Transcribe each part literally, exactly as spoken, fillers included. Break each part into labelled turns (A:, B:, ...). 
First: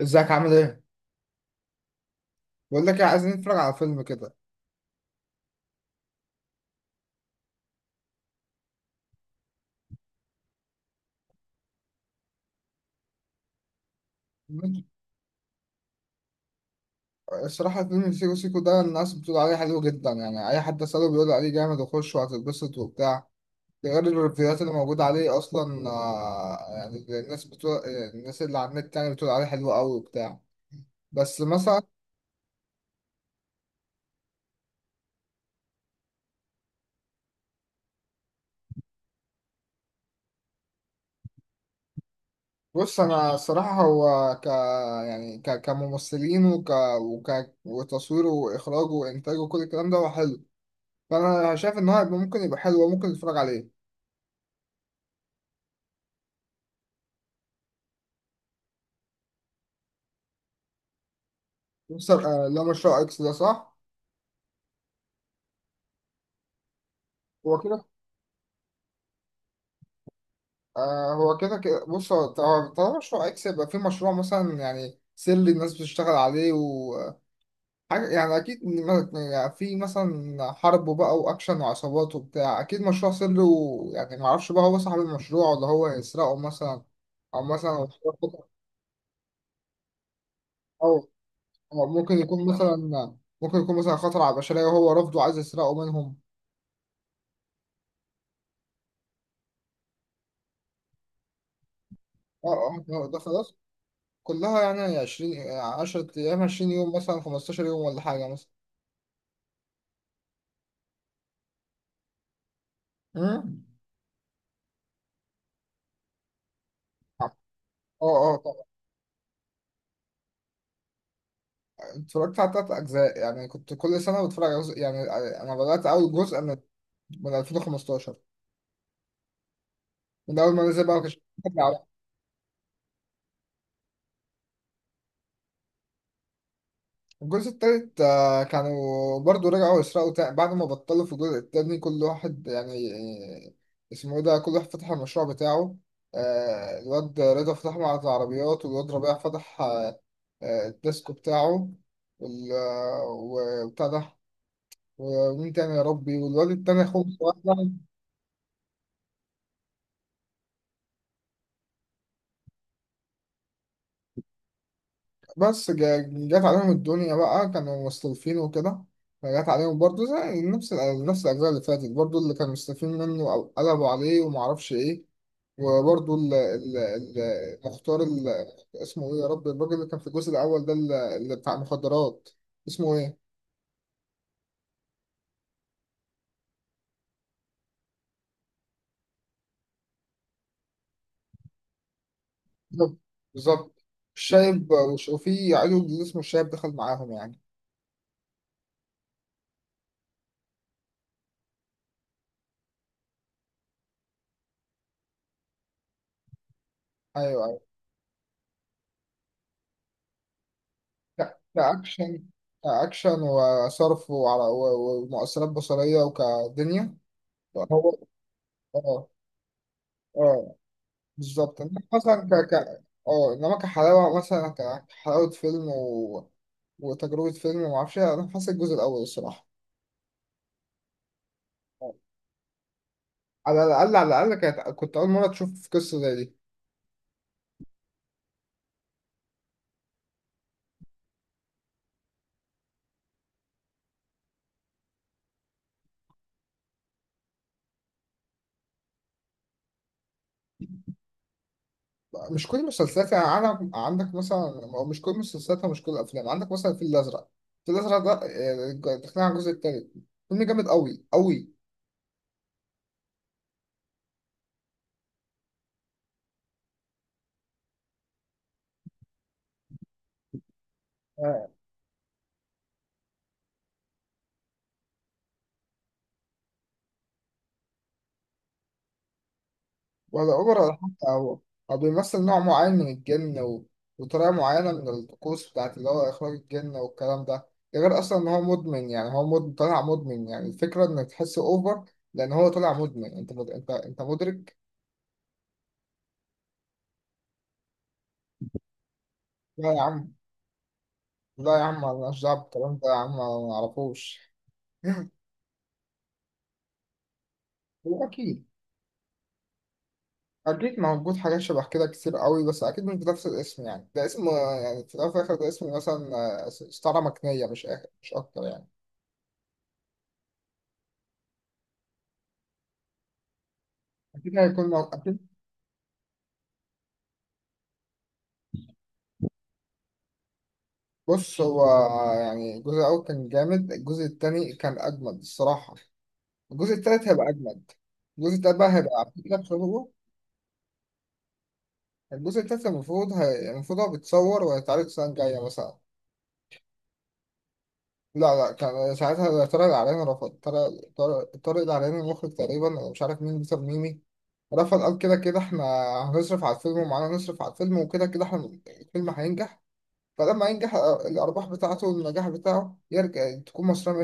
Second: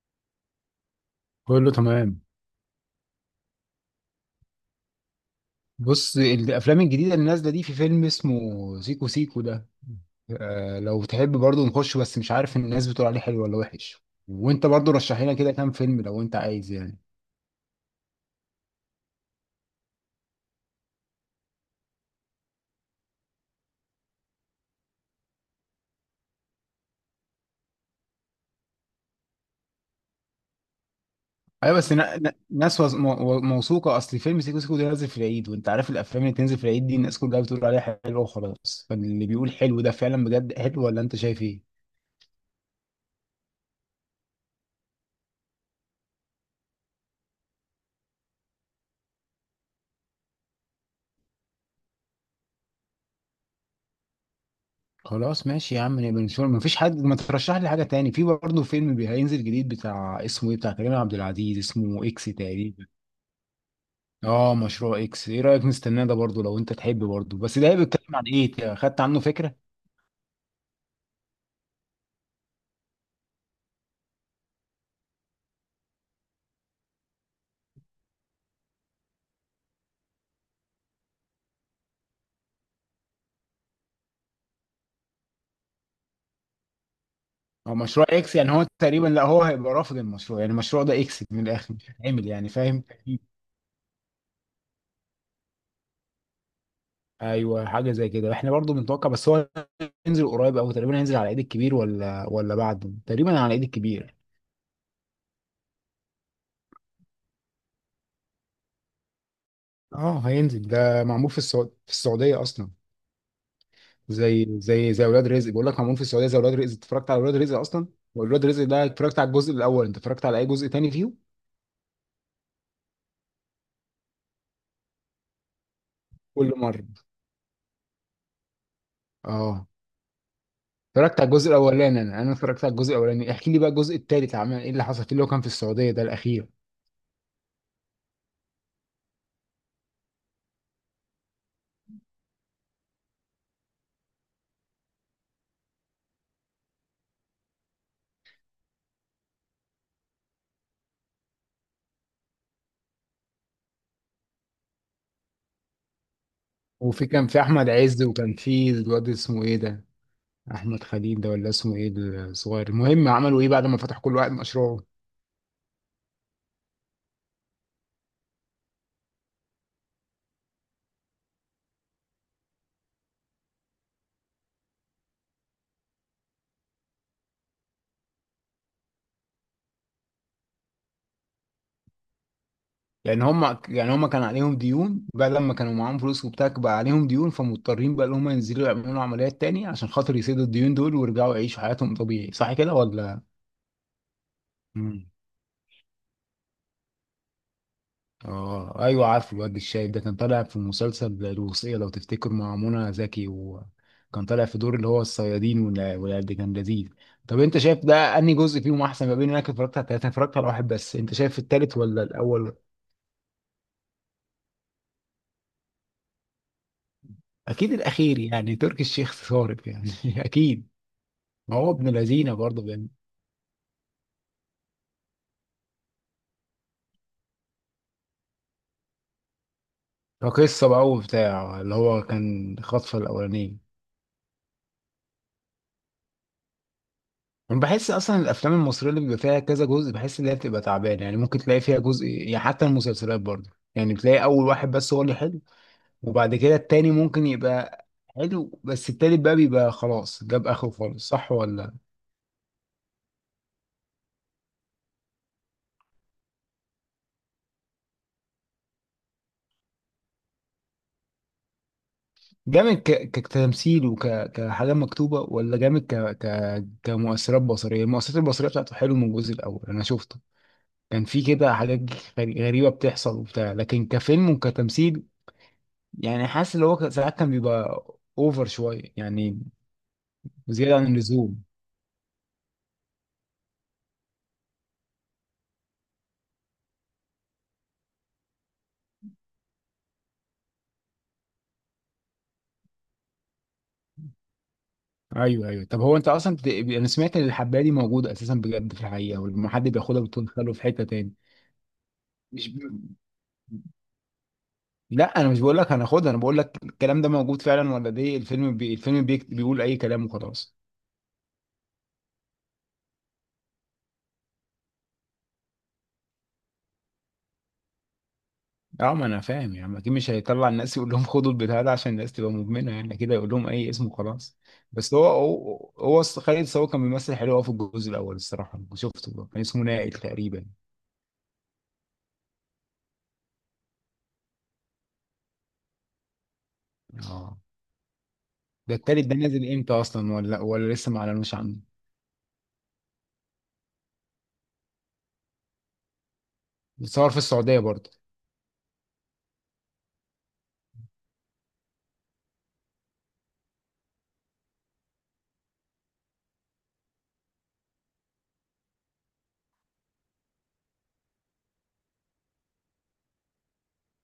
A: ازيك عامل ايه؟
B: كله تمام.
A: بقول لك ايه، عايزين نتفرج على فيلم كده.
B: بص، الافلام الجديده اللي نازله دي في فيلم اسمه سيكو سيكو ده. آه لو تحب برضو نخش، بس مش عارف الناس بتقول عليه حلو ولا وحش، وانت برضو رشح لنا كده كام فيلم لو انت عايز يعني.
A: الصراحة فيلم سيكو سيكو ده الناس بتقول عليه حلو جدا، يعني أي حد أسأله بيقول عليه جامد وخش وهتتبسط وبتاع. ده غير الريفيوهات اللي موجودة عليه أصلا. آه، يعني الناس بتقول. الناس اللي على النت يعني بتقول عليه حلو أوي وبتاع. بس
B: ايوه
A: مثلا.
B: بس نا- نا- ناس وز- مو- موثوقه. اصل فيلم سيكو سيكو ده نازل في العيد، وانت عارف الافلام اللي تنزل في العيد دي الناس كلها بتقول عليها حلوه وخلاص، فاللي بيقول حلو ده فعلا بجد حلو، ولا انت شايف ايه؟
A: بص أنا الصراحة هو ك يعني ك... كممثلين وك... وك... وتصويره وإخراجه وإنتاجه وكل الكلام ده هو حلو. فأنا شايف إن هو هيبقى، ممكن يبقى حلو وممكن نتفرج عليه.
B: خلاص ماشي يا عم، نبقى نشوف. مفيش حد ما ترشح لي حاجه تاني؟ في برضه فيلم بي- هينزل جديد بتاع، اسمه ايه بتاع كريم عبد العزيز، اسمه
A: بص،
B: اكس
A: آه، لا،
B: تقريبا.
A: مشروع اكس ده صح.
B: اه مشروع اكس، ايه رايك نستناه ده برضه لو انت تحب برضه؟
A: هو
B: بس ده هيبقى
A: كده
B: بيتكلم عن ايه، خدت عنه فكره؟
A: آه هو كده كده بص هو طب- طالما مشروع اكس، يبقى في مشروع مثلا يعني سري الناس بتشتغل عليه وحاجة. يعني اكيد م- يعني في مثلا حرب وبقى واكشن وعصابات وبتاع، اكيد مشروع سري. ويعني ما اعرفش بقى هو صاحب المشروع ولا هو هيسرقه مثلا، او مثلا
B: هو
A: هو
B: مشروع اكس
A: خطر-
B: يعني هو تقريبا، لا هو هيبقى رافض المشروع، يعني المشروع ده
A: او
B: اكس من الاخر
A: أو
B: مش
A: ممكن
B: هيتعمل
A: يكون
B: يعني،
A: مثلا،
B: فاهم؟
A: ممكن يكون مثلا خطر على البشرية وهو رافضه عايز يسرقه منهم.
B: ايوه حاجه زي كده احنا برضه بنتوقع. بس هو هينزل قريب او تقريبا هينزل على العيد الكبير ولا
A: اه
B: ولا
A: اه
B: بعده،
A: ده ده
B: تقريبا على
A: خلاص،
B: العيد الكبير.
A: كلها يعني عشرين عشرة أيام، عشرين يوم، مثلا خمستاشر يوم ولا حاجة مثلا.
B: اه هينزل. ده معمول في السعوديه، في السعوديه اصلا،
A: مم.
B: زي زي زي اولاد رزق، بيقول لك معمول في السعوديه زي اولاد رزق. اتفرجت على
A: اه،
B: اولاد رزق اصلا؟
A: اه
B: واولاد
A: طبعا.
B: رزق ده اتفرجت على الجزء الاول، انت اتفرجت على اي جزء تاني فيه؟
A: اتفرجت على تلات أجزاء، يعني كنت كل سنة بتفرج على جزء يعني. أنا بدأت أول جزء
B: كل
A: من
B: مره.
A: من ألفين وخمسة عشر،
B: اه
A: من أول ما نزل بقى. مكانش
B: اتفرجت على الجزء الاولاني، انا انا اتفرجت على الجزء الاولاني. احكي لي بقى الجزء التالت عمل ايه، اللي حصل فيه اللي هو كان في السعوديه ده الاخير.
A: الجزء التالت، آه، كانوا برضو رجعوا يسرقوا تاني بعد ما بطلوا في الجزء التاني كل واحد يعني. آه، اسمه ايه ده، كل واحد فتح المشروع بتاعه. آه، الواد رضا فتح معرض عربيات، والواد ربيع فتح، آه، آه، الديسكو بتاعه. وال- آه، وبتاع ده، ومين تاني يا ربي، والواد التاني اخوه
B: وفي كان في احمد
A: صغير.
B: عز، وكان في الواد اسمه ايه ده، احمد خليل ده ولا اسمه ايه، الصغير. المهم عملوا ايه بعد ما فتحوا كل واحد مشروعه؟
A: بس جا- جات عليهم الدنيا بقى، كانوا مستلفين وكده. فجات عليهم برضه زي نفس ال- نفس الأجزاء اللي فاتت برضه، اللي كانوا مستلفين منه أو قلبوا عليه ومعرفش إيه. وبرضه ال- ال- ال- المختار، ال- اسمه ايه يا رب، الراجل اللي كان في الجزء الاول ده، ال- اللي بتاع المخدرات، اسمه ايه؟
B: لان هم يعني هم كان عليهم ديون بقى، لما كانوا معاهم فلوس وبتاع بقى عليهم ديون، فمضطرين بقى ان هم ينزلوا يعملوا عمليات تاني عشان خاطر يسدوا الديون دول ويرجعوا يعيشوا حياتهم طبيعي، صح كده
A: بالظبط.
B: ولا؟
A: بالظبط. الشايب، وش-
B: مم.
A: وفي عيل اللي اسمه الشايب دخل معاهم يعني.
B: اه ايوه عارف. الواد الشايب ده كان طالع في مسلسل الوصية لو تفتكر مع منى زكي، وكان طالع في دور اللي هو الصيادين ولا، ولا ده كان لذيذ. طب
A: ايوه،
B: انت
A: ايوه.
B: شايف ده انهي جزء فيهم احسن، ما بين انك اتفرجت على ثلاثة اتفرجت على واحد بس، انت
A: ك-
B: شايف التالت ولا
A: كأكشن،
B: الاول؟
A: كأكشن وصرف وعلى و- ومؤثرات بصرية وكدنيا.
B: اكيد
A: هو
B: الاخير يعني، تركي
A: اه،
B: الشيخ صارف يعني
A: اه
B: اكيد. ما
A: بالظبط.
B: هو
A: انما
B: ابن
A: مثلا
B: لذينه
A: ك ك
B: برضه، بين.
A: اه انما كحلاوة مثلا، ك- كحلاوة فيلم و... وتجربة فيلم ومعرفش إيه، انا حاسس الجزء الاول الصراحة
B: قصه بقى وبتاع، اللي هو كان خطفه الاولانيه.
A: على الأقل، على الأقل كانت كنت أول مرة تشوف قصة زي دي.
B: انا بحس اصلا الافلام المصريه اللي بيبقى فيها كذا جزء بحس ان هي بتبقى تعبانه، يعني ممكن تلاقي فيها جزء يعني. حتى المسلسلات برضه، يعني بتلاقي اول واحد بس هو اللي حلو، وبعد كده التاني ممكن يبقى حلو، بس التالت بقى بيبقى خلاص جاب اخره خالص، صح ولا؟
A: مش كل المسلسلات يعني، عندك عندك مثلا، أو مش كل المسلسلات ومش كل الأفلام. عندك مثلا الفيل الأزرق، الفيل الأزرق ده، آه، دخلنا على الجزء التالت، فيلم جامد أوي أوي.
B: جامد ك... كتمثيل وكحاجه مكتوبه، ولا جامد ك... ك... كمؤثرات بصريه؟ المؤثرات البصريه بتاعته حلو. من الجزء الاول انا شفته كان في
A: آه،
B: كده حاجات غري- غريبة بتحصل وبتاع، لكن كفيلم وكتمثيل يعني حاسس اللي هو ك- ساعات كان بيبقى اوفر شوية يعني،
A: ولا أوبر ولا
B: زيادة عن
A: حتى هو،
B: اللزوم.
A: هو بيمثل نوع معين من الجن و... وطريقة معينة من الطقوس بتاعت اللي هو إخراج الجن والكلام ده. ده غير أصلا إن هو مدمن، يعني هو مد... طالع مدمن، يعني الفكرة إنك تحس أوفر. لأن هو طالع مدمن، أنت مد... أنت أنت مدرك.
B: ايوه ايوه. طب هو انت اصلا بت... انا سمعت ان الحباية دي موجودة اساسا بجد في الحقيقة، ولما حد
A: لا يا
B: بياخدها
A: عم،
B: بتقول خلوه في حتة تاني؟
A: لا يا عم، أنا مالناش دعوة
B: مش ب...
A: بالكلام ده يا عم، أنا ما أعرفوش.
B: لا انا مش بقول لك هناخدها، انا بقول لك الكلام ده موجود فعلا ولا دي
A: أكيد،
B: الفيلم بي... الفيلم بي... بيقول اي كلام وخلاص؟
A: أكيد موجود حاجات شبه كده كتير قوي، بس أكيد مش بنفس الاسم يعني، ده اسم، آه، يعني في الأول وفي الآخر ده اسم مثلا، آه، استعارة مكنية مش آخر، مش أكتر يعني.
B: اه ما انا فاهم، يعني اكيد مش هيطلع الناس يقول لهم خدوا البتاع ده عشان الناس تبقى مدمنه، يعني كده يقول لهم اي اسم
A: أكيد
B: وخلاص.
A: هيكون مو...
B: بس هو
A: أكيد.
B: هو, هو الص- خالد صاوي كان بيمثل حلو أوي في الجزء الاول، الصراحه أنا شفته ده. كان اسمه نائل تقريبا.
A: بص هو، يعني الجزء الأول كان جامد، الجزء التاني كان أجمد الصراحة، الجزء التالت هيبقى
B: اه.
A: أجمد. الجزء التالت بقى
B: ده
A: هيبقى
B: التالت
A: على
B: ده
A: فكرة
B: نازل امتى
A: بسببه.
B: اصلا ولا ولا لسه ما اعلنوش عنه؟
A: الجزء التالت المفروض هي... المفروض هو بيتصور وهيتعرض السنة الجاية مثلا.
B: بيتصور في السعوديه برضه؟
A: لا لا، كان ساعتها طارق العراني رفض. طارق طارق طارق العراني المخرج تقريبا، أنا مش عارف مين بيتر ميمي. رفض، قال كده كده احنا هنصرف على الفيلم، ومعانا نصرف على الفيلم، وكده كده احنا الفيلم هينجح. فلما ينجح، آه، الأرباح بتاعته والنجاح بتاعه يرجع تكون مصرية.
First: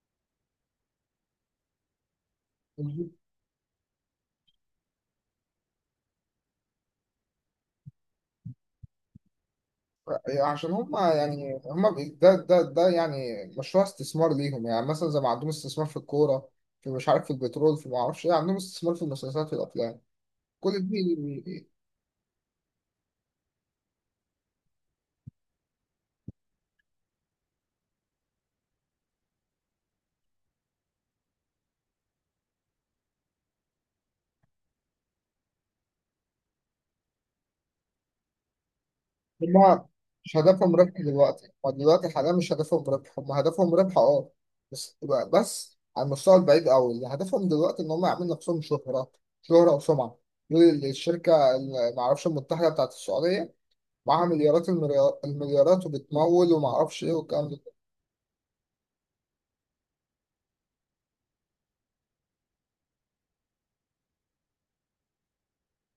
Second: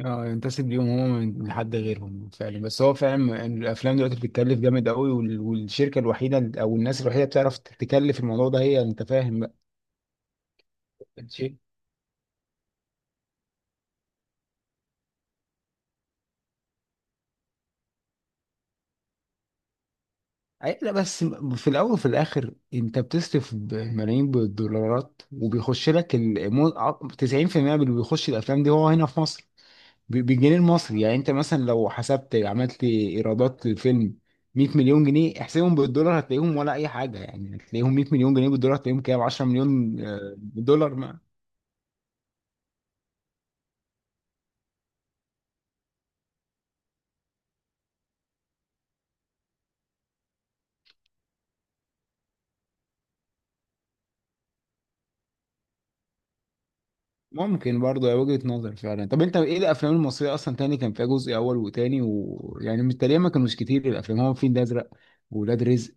B: اه ينتسب ليهم هما من لحد غيرهم فعلا، بس هو
A: مية بالمية.
B: فعلا الافلام دلوقتي بتتكلف جامد قوي، وال- والشركه الوحيده او الناس الوحيده بتعرف تكلف الموضوع ده هي، انت فاهم؟
A: عشان هم
B: بقى
A: يعني هم بي- ده ده ده يعني مشروع استثمار ليهم، يعني مثلا زي ما عندهم استثمار في الكورة، في مش عارف، في البترول، في ما اعرفش ايه، عندهم استثمار في المسلسلات في الأفلام
B: أي-
A: كل
B: لا بس م-
A: دي.
B: في الاول وفي الاخر انت بتصرف ب- ملايين بالدولارات، وبيخش لك ال- مو- ع- تسعين في المئة من اللي بيخش الافلام دي هو هنا في مصر ب- بالجنيه المصري. يعني انت مثلا لو حسبت عملت ايرادات للفيلم مية مليون جنيه، احسبهم بالدولار هتلاقيهم ولا اي حاجه، يعني هتلاقيهم مية مليون جنيه بالدولار هتلاقيهم كام، عشرة
A: هما
B: مليون آه،
A: مش هدفهم
B: دولار
A: ربح
B: ما.
A: دلوقتي، هما دلوقتي حاليا مش هدفهم ربح، هما هدفهم ربح اه، بس، بس على المستوى البعيد قوي. اللي هدفهم دلوقتي ان هم يعملوا نفسهم شهرة، شهرة وسمعة. دول الشركة اللي معرفش المتحدة بتاعت السعودية، معاها مليارات، المريا- المليارات، وبتمول ومعرفش ايه والكلام ده.
B: ممكن برضه هي وجهة نظر فعلا. طب انت ايه الافلام المصريه اصلا تاني كان فيها جزء اول وتاني؟ ويعني تقريبا ما كانوش كتير الافلام. هو فين ده ازرق، ولاد رزق،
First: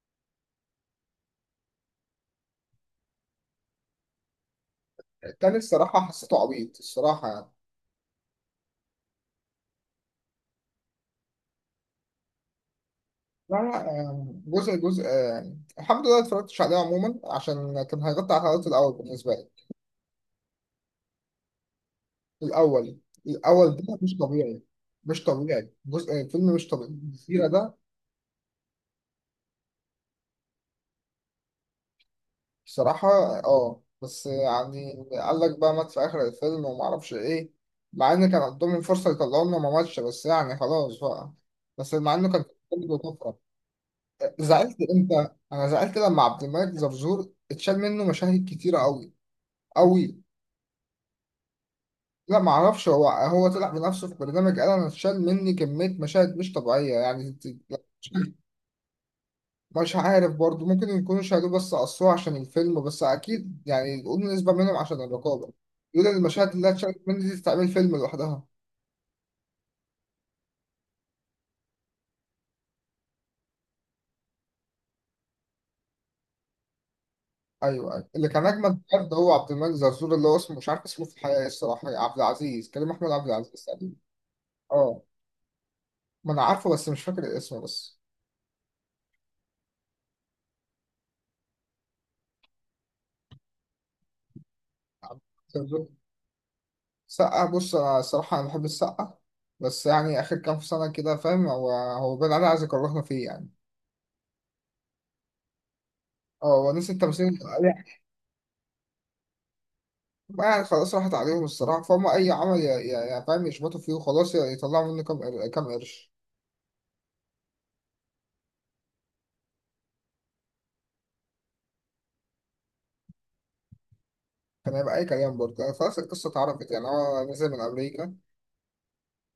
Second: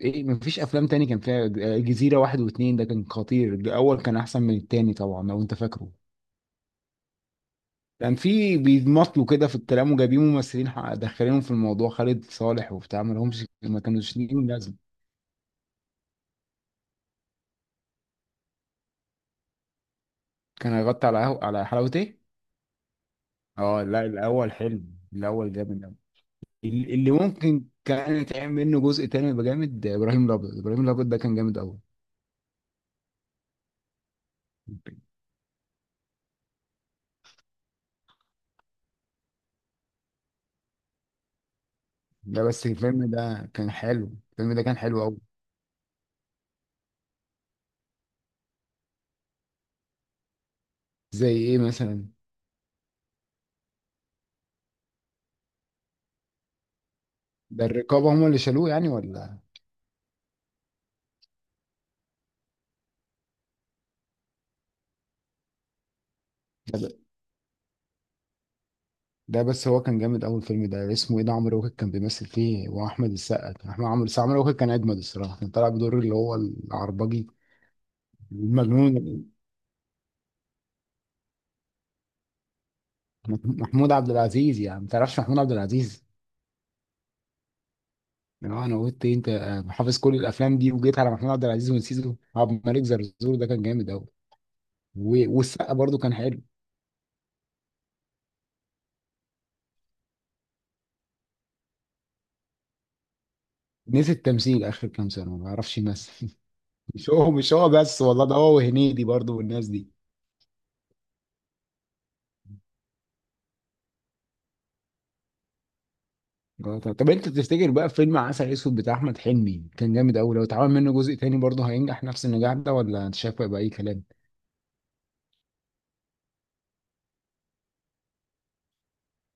B: ايه مفيش افلام تاني كان فيها؟ جزيرة واحد واتنين ده كان خطير، الاول كان احسن من التاني طبعا لو انت
A: التاني
B: فاكره.
A: الصراحة حسيته عبيط الصراحة يعني.
B: كان في بيمطلوا كده في الكلام وجايبين ممثلين ح- داخلينهم في الموضوع، خالد صالح وبتاع ما لهمش،
A: لا
B: ما
A: لا،
B: كانوش
A: يعني
B: ليهم لازم.
A: جزء جزء يعني الحمد لله اتفرجتش عليه عموما، عشان كان هيغطي على الحلقات الأول بالنسبة لي.
B: كان هيغطي على قهو- على حلاوة ايه؟
A: الأول، الأول
B: اه
A: ده
B: لا
A: مش
B: الاول
A: طبيعي،
B: حلو،
A: مش
B: الاول
A: طبيعي.
B: جامد أوي.
A: جزء الفيلم مش طبيعي
B: ال- اللي
A: الجزيرة
B: ممكن
A: ده.
B: كان يتعمل منه جزء تاني يبقى جامد، ابراهيم الابيض. ابراهيم الابيض ده كان جامد قوي.
A: بصراحة اه، بس يعني قال لك بقى مات في آخر الفيلم وما أعرفش إيه، مع إن كان عندهم فرصة يطلعوا لنا ما ماتش، بس يعني خلاص بقى. بس مع إنه
B: لا
A: كان
B: بس
A: فيلم
B: الفيلم
A: طفرة.
B: ده كان حلو، الفيلم ده
A: زعلت
B: كان حلو قوي.
A: إمتى؟ أنا زعلت لما عبد الملك زرزور اتشال منه مشاهد كتيرة أوي أوي.
B: زي ايه مثلا؟
A: لا ما اعرفش، هو هو طلع بنفسه في برنامج قال انا اتشال مني كمية مشاهد مش طبيعية يعني.
B: ده الرقابة هم اللي شالوه يعني ولا؟
A: مش عارف برضو، ممكن يكونوا شالوه بس قصوه عشان الفيلم، بس أكيد يعني يقولوا نسبة منهم عشان الرقابة. يقولوا إن المشاهد اللي
B: ده, ب...
A: اتشالت مني دي تعمل فيلم لوحدها.
B: ده بس هو كان جامد. اول فيلم ده اسمه ايه ده، عمرو واكد كان بيمثل فيه واحمد السقا، كان احمد، عمرو السقا. عمرو واكد كان اجمد الصراحه، كان طالع بدور اللي هو العربجي
A: أيوه أيوه، اللي كان أجمد بجد
B: المجنون.
A: هو عبد الملك زرزور، اللي هو اسمه مش عارف اسمه في الحقيقة إيه الصراحة، عبد العزيز، كريم، أحمد عبد العزيز
B: محمود
A: تقريبا.
B: عبد العزيز، يعني ما
A: أه،
B: تعرفش محمود عبد العزيز؟
A: ما أنا عارفه بس مش فاكر اسمه بس.
B: اللي هو انا قلت إيه، انت حافظ كل الافلام دي وجيت على محمود عبد العزيز ونسيته. عبد الملك زرزور ده كان جامد قوي،
A: عبد
B: و...
A: الملك
B: والسقا
A: زرزور.
B: برضو كان حلو.
A: سقا، بص أنا الصراحة أنا بحب السقا، بس يعني آخر كام سنة كده فاهم، هو هو بين عليه عايز يكرهنا فيه يعني.
B: نسي التمثيل، اخر كام سنه ما بيعرفش يمثل
A: اه، هو نسي
B: مش هو
A: التمثيل.
B: مش هو بس والله، ده هو وهنيدي برضو والناس دي.
A: بقى خلاص راحت عليهم الصراحة، فهم أي عمل يا يا يا فاهم يشبطوا فيه وخلاص، ي- يطلعوا منه كام قر- كام قرش.
B: آه، طب طب انت تفتكر بقى فيلم عسل اسود بتاع احمد حلمي كان جامد قوي، لو اتعمل منه جزء تاني برضه هينجح نفس النجاح ده ولا انت شايف بقى اي كلام؟
A: كان هيبقى أي كلام برضه يعني، خلاص القصة اتعرفت يعني. هو نزل من أمريكا،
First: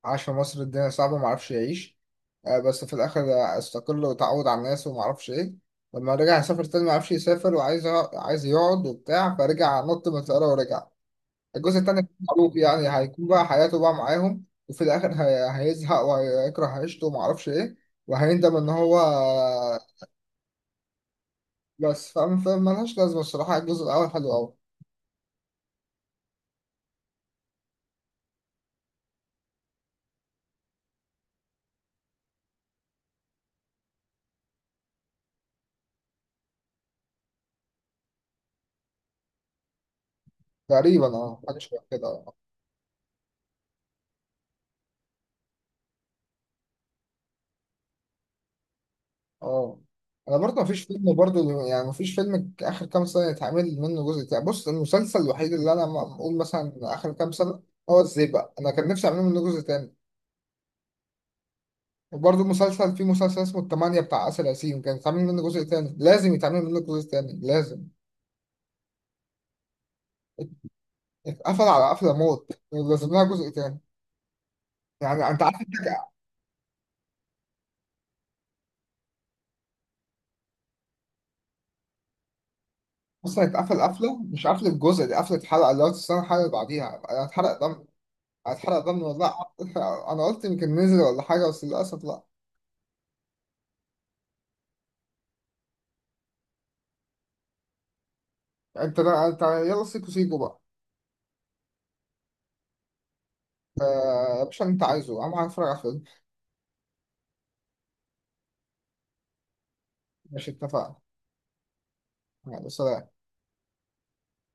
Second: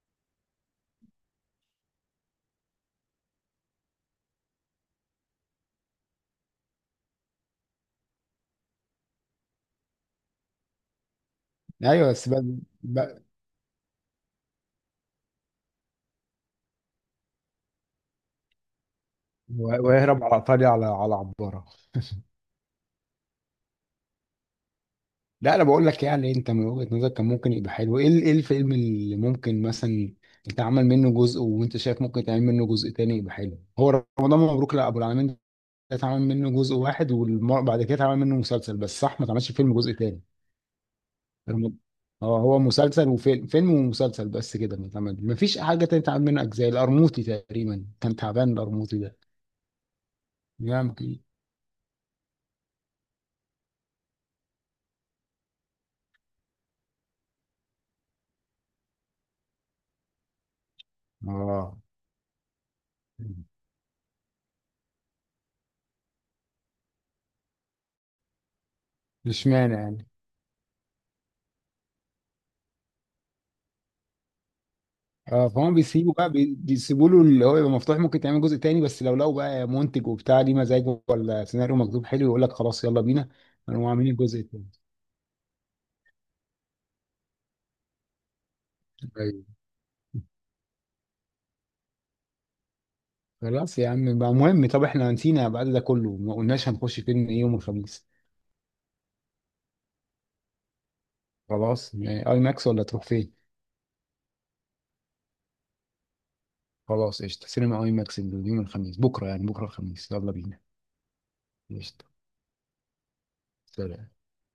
A: عاش في مصر الدنيا صعبة معرفش يعيش، آه، بس في الآخر استقل وتعود على الناس ومعرفش إيه. لما رجع يسافر تاني معرفش يسافر وعايز يق- عايز يقعد وبتاع، فرجع نط من الطيارة ورجع. الجزء التاني
B: ايوه بس بقى,
A: معروف يعني،
B: بقى
A: هيكون بقى حياته بقى معاهم، وفي الآخر هي- هيزهق وهيكره عيشته ومعرفش إيه، وهيندم إن هو.
B: ويهرب على ايطاليا على على عباره.
A: بس فاهم، فاهم ملهاش لازمة الصراحة، الجزء الأول حلو أوي.
B: لا انا بقول لك يعني انت من وجهة نظرك كان ممكن يبقى حلو، ايه ال- ايه الفيلم اللي ممكن مثلا يتعمل منه جزء وانت شايف ممكن يتعمل منه جزء تاني يبقى حلو؟ هو رمضان مبروك، لا ابو العالمين ده اتعمل منه جزء واحد وبعد كده اتعمل منه مسلسل بس، صح؟ ما اتعملش فيلم جزء تاني.
A: تقريبا اه، حاجة
B: الم-
A: شبه كده اه.
B: اه هو مسلسل وفيلم، فيلم ومسلسل بس كده. متعمل مفيش حاجة تانية اتعمل منها أجزاء. القرموطي تقريبا كان تعبان، القرموطي ده
A: آه. أنا برضه مفيش فيلم،
B: يمكن.
A: برضه يعني مفيش فيلم آخر كام سنة يتعمل منه جزء تاني. بص المسلسل الوحيد اللي أنا م- بقول مثلا آخر كام سنة هو الزيبق، أنا كان نفسي أعمل منه جزء تاني.
B: اه.
A: وبرضه مسلسل، في مسلسل اسمه التمانية بتاع آسر ياسين، كان يتعمل منه جزء تاني، لازم يتعمل منه جزء تاني لازم.
B: مش مانع يعني.
A: اتقفل على قفلة موت، لازم لها جزء تاني، يعني أنت
B: اه
A: عارف.
B: فهم، بيسيبوا بقى بي- بيسيبوا له اللي هو يبقى مفتوح ممكن تعمل جزء تاني، بس لو لقوا بقى منتج وبتاع ليه مزاجه ولا سيناريو مكتوب حلو يقول لك خلاص يلا بينا،
A: اصلا اتقفل
B: قاموا عاملين
A: قفله،
B: الجزء
A: مش قفله
B: التاني.
A: الجزء دي، قفله الحلقه اللي هو تستنى الحلقه اللي بعديها، انا اتحرق دم. اتحرق دم والله.
B: ايوه.
A: انا قلت يمكن نزل ولا حاجه، بس للاسف لا.
B: خلاص يا عم بقى. مهم، طب احنا نسينا بعد ده كله ما قلناش هنخش فيلم ايه يوم الخميس.
A: انت ده، انت يلا سيكو سيكو بقى.
B: خلاص، يعني اي ماكس ولا تروح فين؟
A: آه، يا باشا، اللي انت عايزه، انا هتفرج على الفيلم.
B: خلاص قشطة، سينما اي ماكس. اليوم الخميس، بكرة يعني، بكرة الخميس يلا
A: ماشي
B: بينا.
A: اتفقنا.
B: قشطة.
A: يلا سلام.
B: سلام.